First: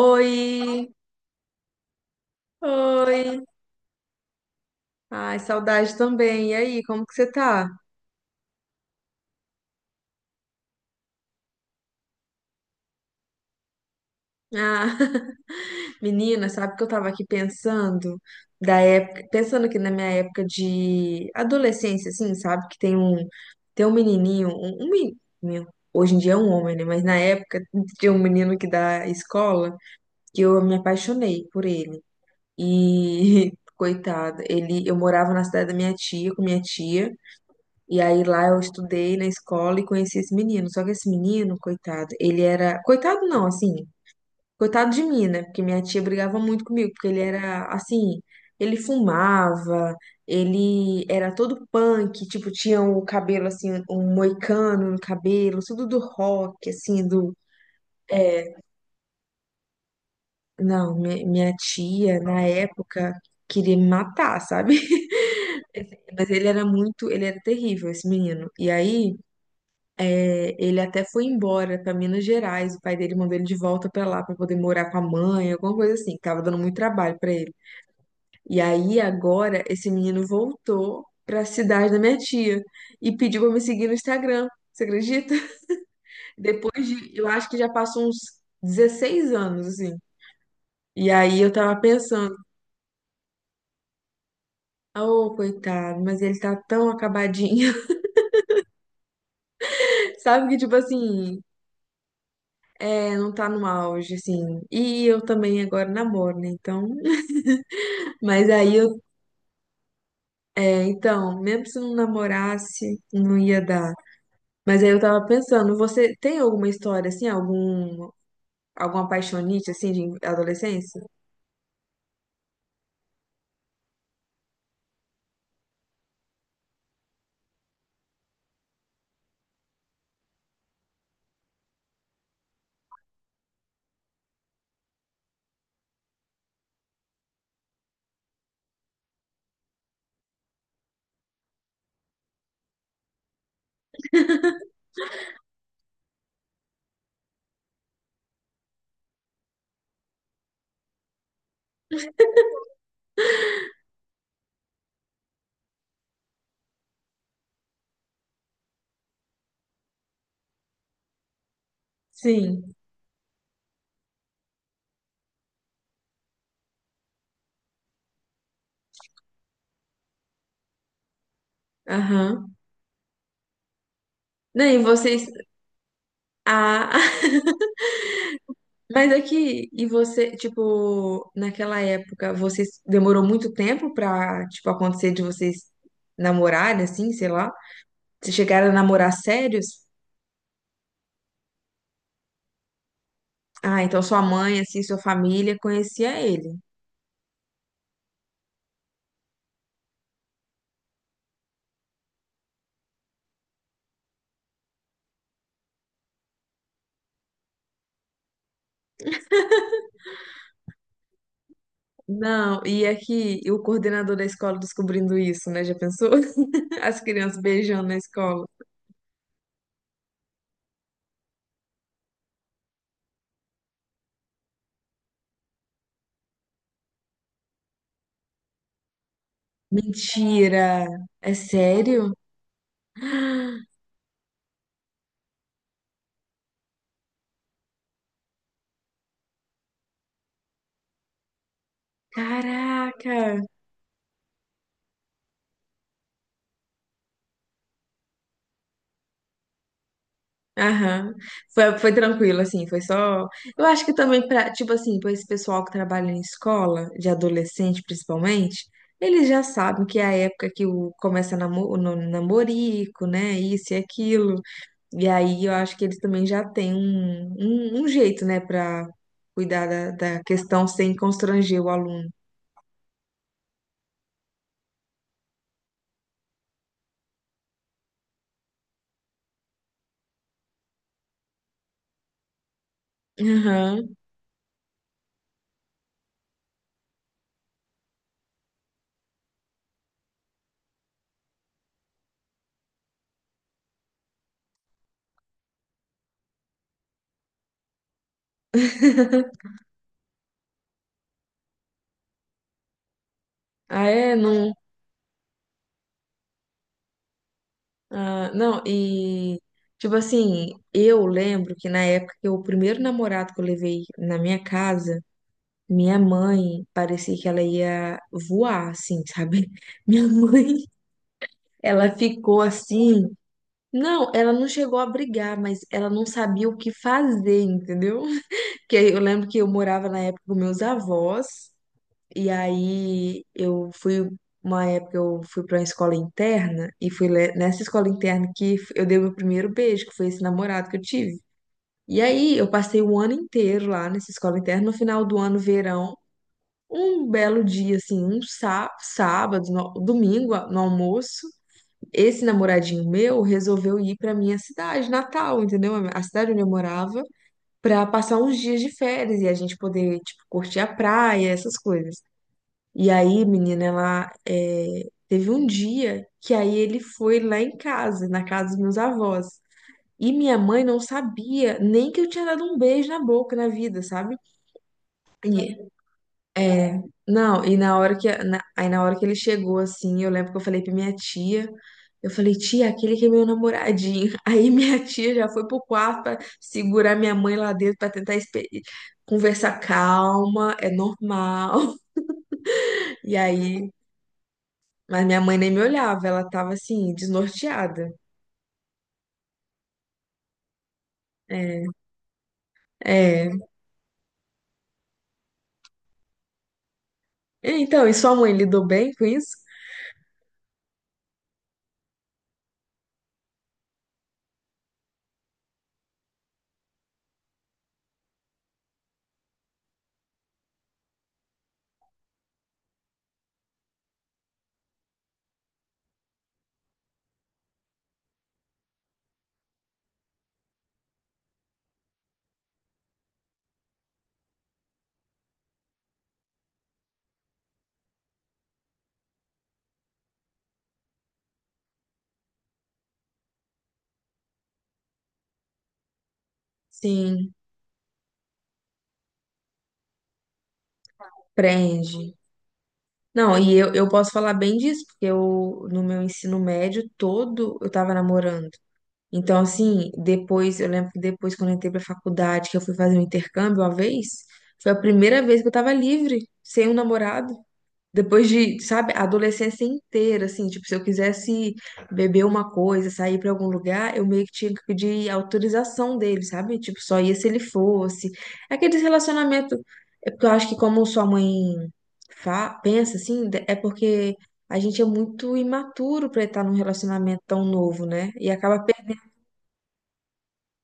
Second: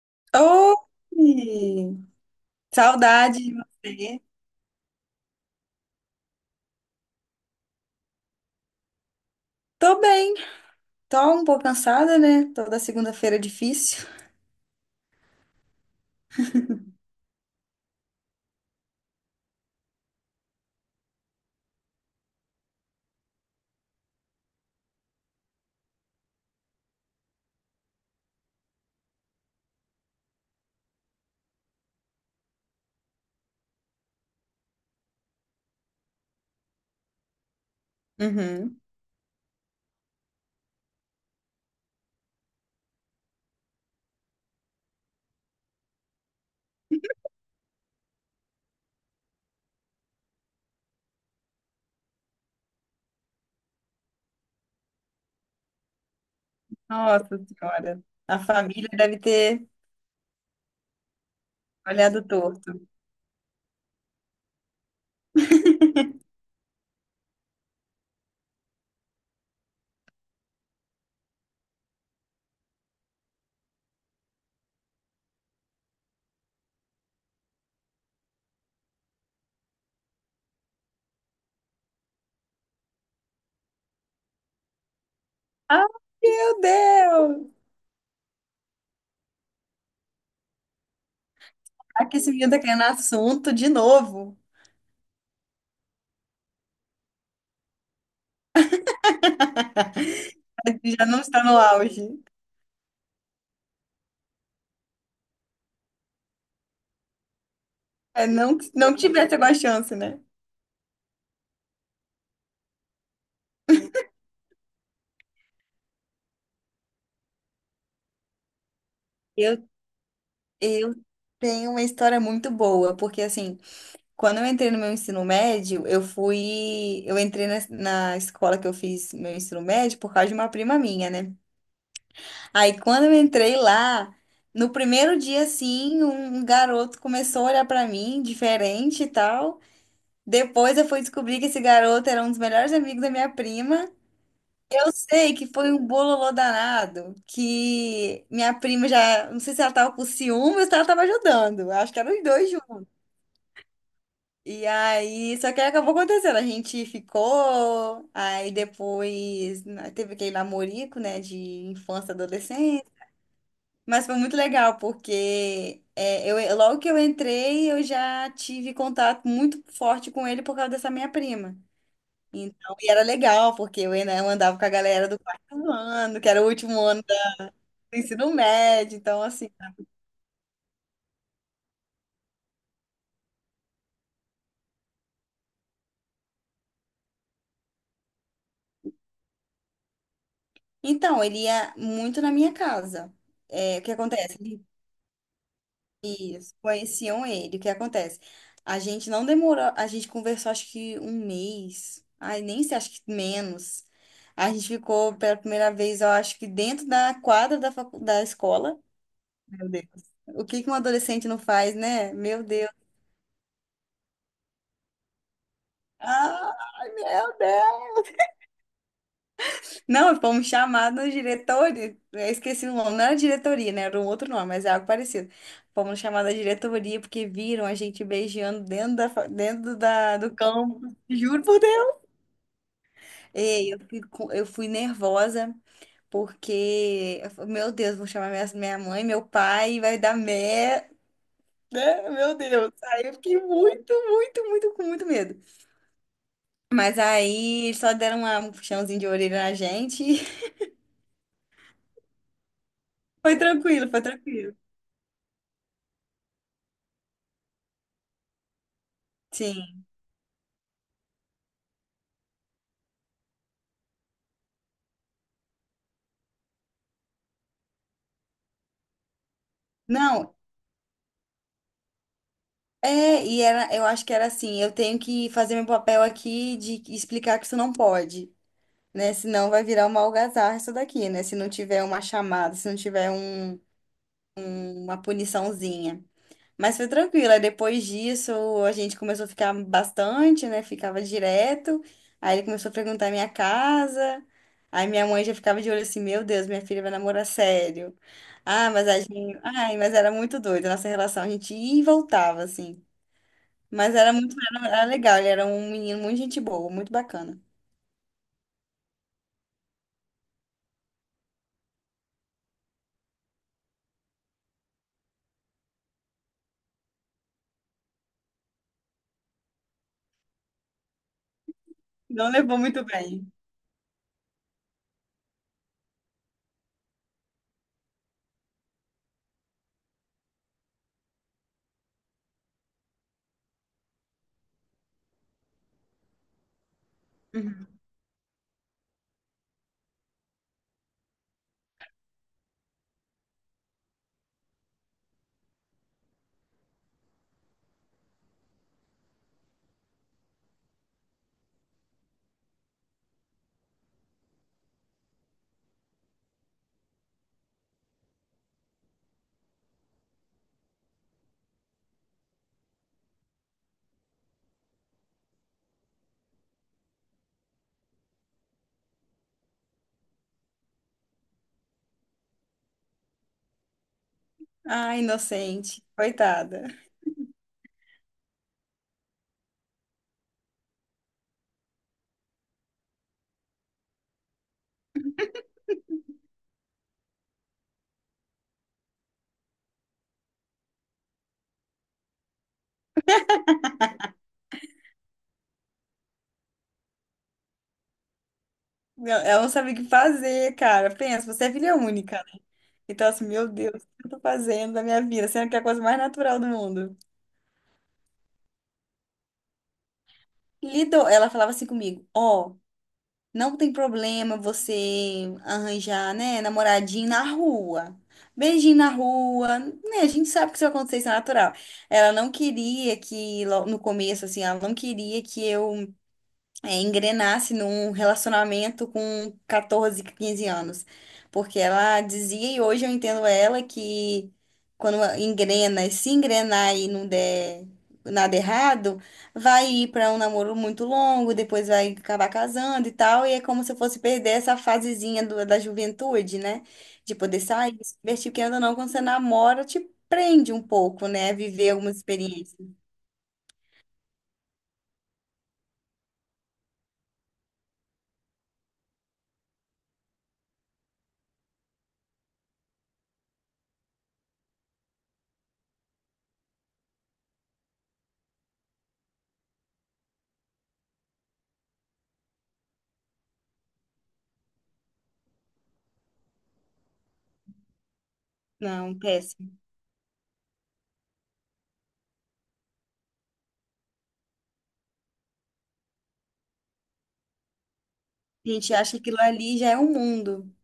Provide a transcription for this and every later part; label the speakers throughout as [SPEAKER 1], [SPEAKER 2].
[SPEAKER 1] Oi,
[SPEAKER 2] Oi! Saudade
[SPEAKER 1] oi.
[SPEAKER 2] de você.
[SPEAKER 1] Ai, saudade também. E aí, como que você tá?
[SPEAKER 2] Tô bem, tô um pouco cansada, né? Toda segunda-feira é difícil.
[SPEAKER 1] Ah, menina, sabe que eu tava aqui pensando da época, pensando aqui na minha época de adolescência, assim, sabe? Que tem um, tem um menino, hoje em dia é um homem, né? Mas na época tinha um menino que da escola que eu me apaixonei por ele. E coitado, ele, eu morava na cidade da minha tia, com minha tia. E aí lá eu
[SPEAKER 2] Uhum.
[SPEAKER 1] estudei na escola e conheci esse menino. Só que esse menino, coitado, ele era. Coitado não, assim. Coitado de mim, né? Porque minha tia brigava muito comigo, porque ele era assim. Ele fumava, ele era todo punk, tipo, tinha o cabelo assim, um moicano no cabelo, tudo do rock, assim, do.
[SPEAKER 2] Nossa Senhora, a
[SPEAKER 1] É,
[SPEAKER 2] família deve ter
[SPEAKER 1] não, minha tia,
[SPEAKER 2] olhado
[SPEAKER 1] na
[SPEAKER 2] torto.
[SPEAKER 1] época, queria me matar, sabe? Mas ele era muito, ele era terrível, esse menino. E aí. É, ele até foi embora para Minas Gerais, o pai dele mandou ele de volta para lá para poder morar com a mãe, alguma coisa assim, que tava dando muito trabalho para ele. E aí agora esse menino voltou para a cidade da minha tia e pediu para me seguir no Instagram. Você acredita?
[SPEAKER 2] Ah, meu
[SPEAKER 1] Depois de, eu acho
[SPEAKER 2] Deus!
[SPEAKER 1] que já passou uns 16 anos assim. E aí eu tava
[SPEAKER 2] Aqui esse
[SPEAKER 1] pensando,
[SPEAKER 2] menino tá querendo assunto de novo.
[SPEAKER 1] oh, coitado, mas ele tá tão acabadinho. Sabe que tipo
[SPEAKER 2] Parece que já não
[SPEAKER 1] assim,
[SPEAKER 2] está no auge.
[SPEAKER 1] é, não tá no auge assim. E eu também agora namoro, né? Então
[SPEAKER 2] É,
[SPEAKER 1] mas
[SPEAKER 2] não,
[SPEAKER 1] aí
[SPEAKER 2] não
[SPEAKER 1] eu,
[SPEAKER 2] tivesse alguma chance, né?
[SPEAKER 1] é, então, mesmo se não namorasse, não ia dar. Mas aí eu tava pensando, você tem alguma história assim, alguma
[SPEAKER 2] Eu,
[SPEAKER 1] paixonite assim de
[SPEAKER 2] eu
[SPEAKER 1] adolescência?
[SPEAKER 2] tenho uma história muito boa, porque assim, quando eu entrei no meu ensino médio, eu fui. Eu entrei na escola que eu fiz meu ensino médio por causa de uma prima minha, né? Aí quando eu entrei lá, no primeiro dia, assim, um garoto começou a olhar pra mim, diferente e tal. Depois eu fui descobrir que esse garoto era um dos melhores amigos da minha prima. Eu sei que foi um bololô danado, que minha prima já, não sei se ela tava com ciúme ou se ela tava ajudando. Acho que eram os dois. E aí, só que aí acabou acontecendo. A gente ficou, aí depois né, teve aquele namorico, né, de infância,
[SPEAKER 1] Sim.
[SPEAKER 2] adolescência. Mas foi muito legal, porque é, eu, logo que eu entrei, eu já tive contato muito forte com ele por causa dessa minha prima.
[SPEAKER 1] Aham.
[SPEAKER 2] Então, e era legal, porque eu, eu andava
[SPEAKER 1] Não,
[SPEAKER 2] com a
[SPEAKER 1] e
[SPEAKER 2] galera do
[SPEAKER 1] vocês
[SPEAKER 2] quarto ano, que era o último
[SPEAKER 1] ah,
[SPEAKER 2] ano do ensino médio.
[SPEAKER 1] mas
[SPEAKER 2] Então, assim.
[SPEAKER 1] aqui e você, tipo, naquela época, vocês demorou muito tempo pra, tipo, acontecer de vocês namorarem assim, sei lá? Vocês chegaram a namorar sérios?
[SPEAKER 2] Então, ele ia muito na minha casa. É,
[SPEAKER 1] Ah,
[SPEAKER 2] o que
[SPEAKER 1] então sua mãe,
[SPEAKER 2] acontece?
[SPEAKER 1] assim, sua família conhecia
[SPEAKER 2] Isso,
[SPEAKER 1] ele.
[SPEAKER 2] conheciam ele. O que acontece? A gente não demorou, a gente conversou acho que um mês. Ai, nem sei, acho que menos. A gente ficou pela primeira vez, eu acho que dentro da quadra da escola. Meu Deus. O que que um adolescente não faz, né? Meu
[SPEAKER 1] Não,
[SPEAKER 2] Deus.
[SPEAKER 1] e aqui o coordenador da escola descobrindo isso, né? Já pensou?
[SPEAKER 2] Ai,
[SPEAKER 1] As
[SPEAKER 2] meu
[SPEAKER 1] crianças
[SPEAKER 2] Deus.
[SPEAKER 1] beijando na escola.
[SPEAKER 2] Não, fomos chamados diretoria. Eu esqueci o nome, não era diretoria, né? Era um outro nome, mas é algo parecido. Fomos chamados da diretoria porque viram a gente beijando dentro da, do
[SPEAKER 1] Mentira!
[SPEAKER 2] campo.
[SPEAKER 1] É
[SPEAKER 2] Juro por Deus.
[SPEAKER 1] sério?
[SPEAKER 2] E eu fui nervosa porque, eu falei, meu Deus, vou chamar minha mãe, meu pai, vai dar merda. Meu Deus. Aí eu fiquei
[SPEAKER 1] Caraca!
[SPEAKER 2] muito, muito, muito, com muito medo. Mas aí eles só deram um puxãozinho de orelha na gente.
[SPEAKER 1] Aham. Foi, foi tranquilo, assim, foi só.
[SPEAKER 2] Foi
[SPEAKER 1] Eu acho
[SPEAKER 2] tranquilo,
[SPEAKER 1] que
[SPEAKER 2] foi
[SPEAKER 1] também
[SPEAKER 2] tranquilo.
[SPEAKER 1] pra, tipo assim, pra esse pessoal que trabalha em escola, de adolescente principalmente, eles já sabem
[SPEAKER 2] Sim.
[SPEAKER 1] que é a época que o, começa namo, o namorico, né? Isso e aquilo. E aí eu acho que eles também já têm um jeito, né, para cuidar da, da
[SPEAKER 2] Não,
[SPEAKER 1] questão sem constranger o aluno.
[SPEAKER 2] é, e era, eu acho que era assim, eu tenho que fazer meu papel aqui de explicar que isso não pode, né? Senão vai virar uma algazarra isso daqui, né? Se não tiver uma chamada, se não tiver
[SPEAKER 1] Aham.
[SPEAKER 2] uma puniçãozinha. Mas foi tranquilo, aí depois disso a gente começou a ficar bastante, né? Ficava direto. Aí ele começou a perguntar a minha casa. Aí minha mãe já ficava de olho assim, meu Deus, minha filha vai namorar sério. Ah, mas a gente, ai, mas era muito doido a nossa relação, a gente ia e voltava assim.
[SPEAKER 1] Ah,
[SPEAKER 2] Mas era
[SPEAKER 1] é,
[SPEAKER 2] muito,
[SPEAKER 1] não.
[SPEAKER 2] era, era legal, ele era um menino muito gente boa, muito bacana.
[SPEAKER 1] Ah, não, e tipo assim, eu lembro que na época que o primeiro namorado que eu levei na minha casa, minha mãe parecia que ela ia voar, assim, sabe? Minha mãe, ela
[SPEAKER 2] Não
[SPEAKER 1] ficou
[SPEAKER 2] levou muito
[SPEAKER 1] assim.
[SPEAKER 2] bem.
[SPEAKER 1] Não, ela não chegou a brigar, mas ela não sabia o que fazer, entendeu? Que eu lembro que eu morava na época com meus avós, e aí eu fui, uma época eu fui para uma escola interna, e nessa escola interna eu dei meu primeiro beijo, que foi esse namorado que eu tive. E aí eu passei o ano inteiro lá nessa escola interna, no final do ano, verão, um belo dia, assim, um sá sábado, domingo, no almoço, esse namoradinho meu resolveu ir para minha cidade, Natal, entendeu? A cidade onde eu morava para passar uns dias de férias e a gente poder, tipo, curtir a praia, essas coisas. E aí, menina, ela é, teve um dia que aí ele foi lá em casa, na casa dos meus avós. E minha mãe não sabia nem que eu tinha dado um beijo na boca na vida, sabe?
[SPEAKER 2] Ah,
[SPEAKER 1] E
[SPEAKER 2] inocente, coitada.
[SPEAKER 1] é, não, e na hora que, aí na hora que ele chegou, assim, eu lembro que eu falei pra minha tia, eu falei, tia, aquele que é meu namoradinho. Aí minha tia já foi pro quarto pra segurar minha mãe lá dentro pra tentar conversar calma, é normal. E aí, mas minha mãe nem me olhava, ela tava assim, desnorteada.
[SPEAKER 2] Não, ela não sabia o que fazer, cara. Pensa, você é
[SPEAKER 1] É,
[SPEAKER 2] filha única, né? Então, assim,
[SPEAKER 1] é.
[SPEAKER 2] meu Deus, o que eu tô fazendo da minha vida? Sendo que é a coisa mais natural do mundo.
[SPEAKER 1] Então, e sua mãe lidou bem com isso?
[SPEAKER 2] Lido, ela falava assim comigo, ó. Não tem problema você arranjar, né, namoradinho na rua. Beijinho na rua, né? A gente sabe que isso vai acontecer, isso é natural. Ela não queria que, no começo, assim, ela não queria que eu engrenasse num relacionamento com 14, 15 anos. Porque ela dizia, e hoje eu entendo ela, que quando engrena, e se engrenar e não der nada errado, vai ir para um namoro muito longo, depois vai acabar casando e tal, e é como se eu fosse perder essa fasezinha da juventude, né? De
[SPEAKER 1] Sim,
[SPEAKER 2] poder sair, se divertir, porque ainda não, quando você namora, te prende um pouco, né? Viver algumas
[SPEAKER 1] prende.
[SPEAKER 2] experiências.
[SPEAKER 1] Não, e eu posso falar bem disso, porque eu, no meu ensino médio todo, eu tava namorando. Então, assim, depois, eu lembro que depois, quando eu entrei pra faculdade, que eu fui fazer um intercâmbio uma vez, foi a primeira vez que eu tava livre, sem um namorado. Depois de, sabe, a adolescência inteira, assim, tipo, se eu quisesse beber uma coisa, sair pra algum lugar, eu meio que tinha que pedir autorização dele, sabe? Tipo, só ia se ele fosse. Aquele
[SPEAKER 2] Não, péssimo.
[SPEAKER 1] relacionamento, é porque eu acho que como sua mãe fa pensa assim, de- é porque a gente é muito imaturo pra estar num relacionamento tão novo, né? E
[SPEAKER 2] A
[SPEAKER 1] acaba
[SPEAKER 2] gente
[SPEAKER 1] per-
[SPEAKER 2] acha que aquilo ali já é um mundo.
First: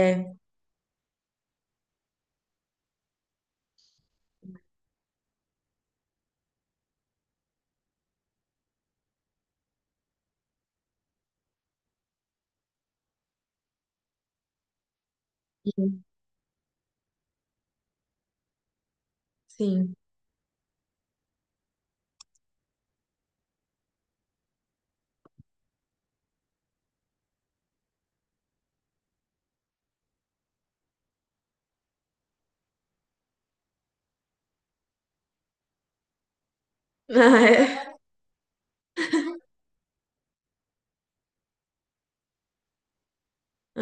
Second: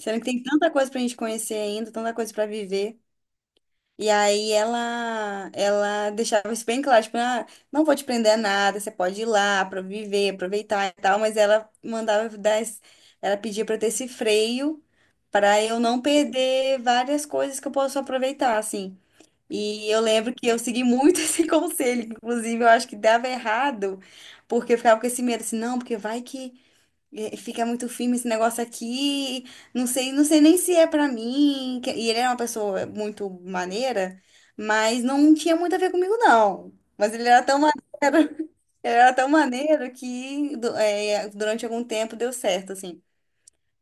[SPEAKER 2] Sendo que tem tanta coisa pra gente conhecer ainda, tanta coisa pra viver. E aí ela deixava isso bem claro, tipo, ah, não vou te prender a nada, você pode ir lá para viver, aproveitar e tal, mas ela mandava eu dar, ela pedia para ter esse freio para eu não
[SPEAKER 1] sim.
[SPEAKER 2] perder várias coisas que eu posso aproveitar, assim. E
[SPEAKER 1] Sim.
[SPEAKER 2] eu lembro que eu segui muito esse conselho, inclusive eu acho que dava errado, porque eu ficava com esse medo, assim, não, porque vai que e fica muito firme esse negócio aqui. Não sei, não sei nem se é pra mim. E ele era uma pessoa muito maneira, mas não tinha muito a ver comigo, não. Mas ele
[SPEAKER 1] Ah,
[SPEAKER 2] era tão maneiro,
[SPEAKER 1] é.
[SPEAKER 2] ele era tão maneiro que é, durante algum tempo deu certo, assim.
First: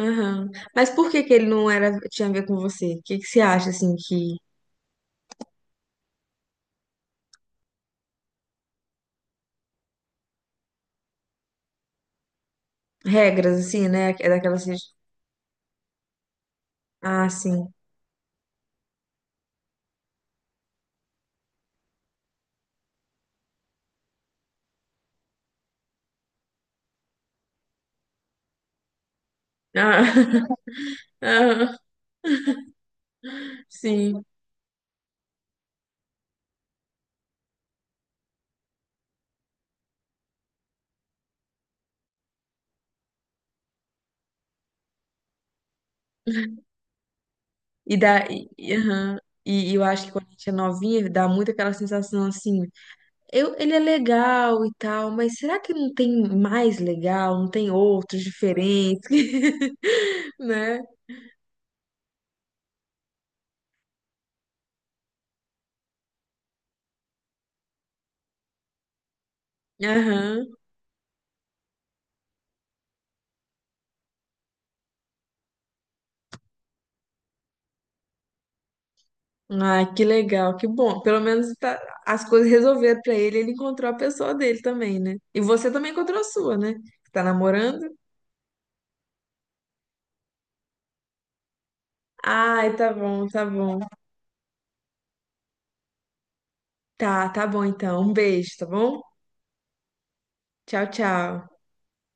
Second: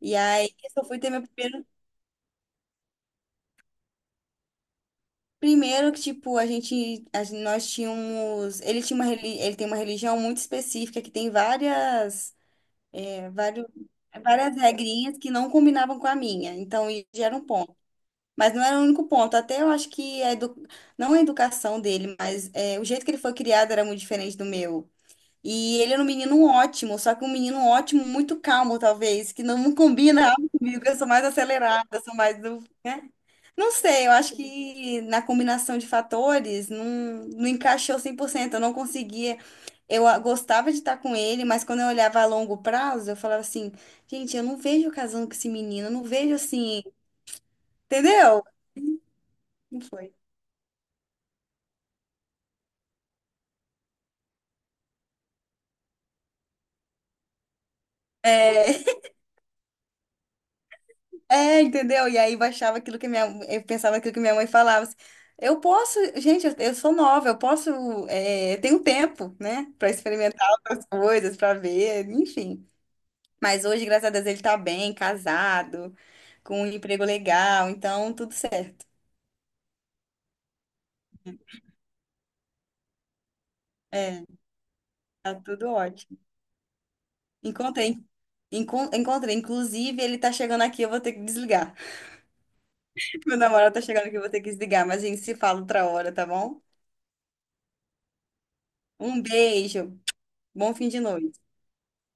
[SPEAKER 2] E aí eu só
[SPEAKER 1] Mas
[SPEAKER 2] fui
[SPEAKER 1] por
[SPEAKER 2] ter
[SPEAKER 1] que
[SPEAKER 2] meu
[SPEAKER 1] que ele
[SPEAKER 2] primeiro.
[SPEAKER 1] não era tinha a ver com você? O que que você acha assim que
[SPEAKER 2] Primeiro que, tipo, a gente, nós tínhamos. Ele tinha uma, ele tem uma religião muito específica que tem várias,
[SPEAKER 1] regras,
[SPEAKER 2] vários,
[SPEAKER 1] assim, né? É
[SPEAKER 2] várias
[SPEAKER 1] daquelas. Que-
[SPEAKER 2] regrinhas que não combinavam com a minha. Então, isso já
[SPEAKER 1] ah,
[SPEAKER 2] era um
[SPEAKER 1] sim.
[SPEAKER 2] ponto. Mas não era o único ponto. Até eu acho que a edu... não a educação dele, mas é, o jeito que ele foi criado era muito diferente do meu. E ele era um menino ótimo, só que um menino ótimo, muito calmo, talvez, que não
[SPEAKER 1] Ah,
[SPEAKER 2] combina algo comigo. Eu sou mais
[SPEAKER 1] aham,
[SPEAKER 2] acelerada, eu sou mais do. Né? Não sei, eu
[SPEAKER 1] sim.
[SPEAKER 2] acho que na combinação de fatores não, não encaixou 100%. Eu não conseguia. Eu ah, gostava de estar com ele, mas quando eu olhava a longo prazo, eu falava assim: gente, eu não vejo eu casando com esse menino, eu não vejo assim.
[SPEAKER 1] E dá.
[SPEAKER 2] Entendeu?
[SPEAKER 1] Aham. E
[SPEAKER 2] Não
[SPEAKER 1] eu acho que
[SPEAKER 2] foi.
[SPEAKER 1] quando a gente é novinha, dá muito aquela sensação assim. Eu, ele é legal e tal, mas será que não tem mais legal? Não tem outros
[SPEAKER 2] É,
[SPEAKER 1] diferentes? Né?
[SPEAKER 2] é, entendeu? E aí baixava aquilo que minha, eu pensava aquilo que minha mãe falava. Assim, eu posso, gente, eu sou nova, eu posso, eu tenho tempo, né, pra
[SPEAKER 1] Aham.
[SPEAKER 2] experimentar outras coisas, pra ver, enfim. Mas hoje, graças a Deus, ele tá bem, casado, com um emprego legal, então tudo certo.
[SPEAKER 1] Ah, que legal, que bom. Pelo menos tá- as coisas resolveram pra ele, ele encontrou a
[SPEAKER 2] É,
[SPEAKER 1] pessoa dele também, né?
[SPEAKER 2] tá
[SPEAKER 1] E
[SPEAKER 2] tudo
[SPEAKER 1] você também
[SPEAKER 2] ótimo.
[SPEAKER 1] encontrou a sua, né? Tá namorando?
[SPEAKER 2] Encontrei, encontrei. Inclusive, ele tá chegando aqui, eu vou ter que desligar.
[SPEAKER 1] Ai, tá bom,
[SPEAKER 2] Meu
[SPEAKER 1] tá
[SPEAKER 2] namorado
[SPEAKER 1] bom.
[SPEAKER 2] tá chegando aqui, eu vou ter que desligar, mas a gente se fala outra hora, tá bom?
[SPEAKER 1] Tá, tá bom então. Um beijo, tá bom?
[SPEAKER 2] Um beijo, bom
[SPEAKER 1] Tchau,
[SPEAKER 2] fim de noite.
[SPEAKER 1] tchau.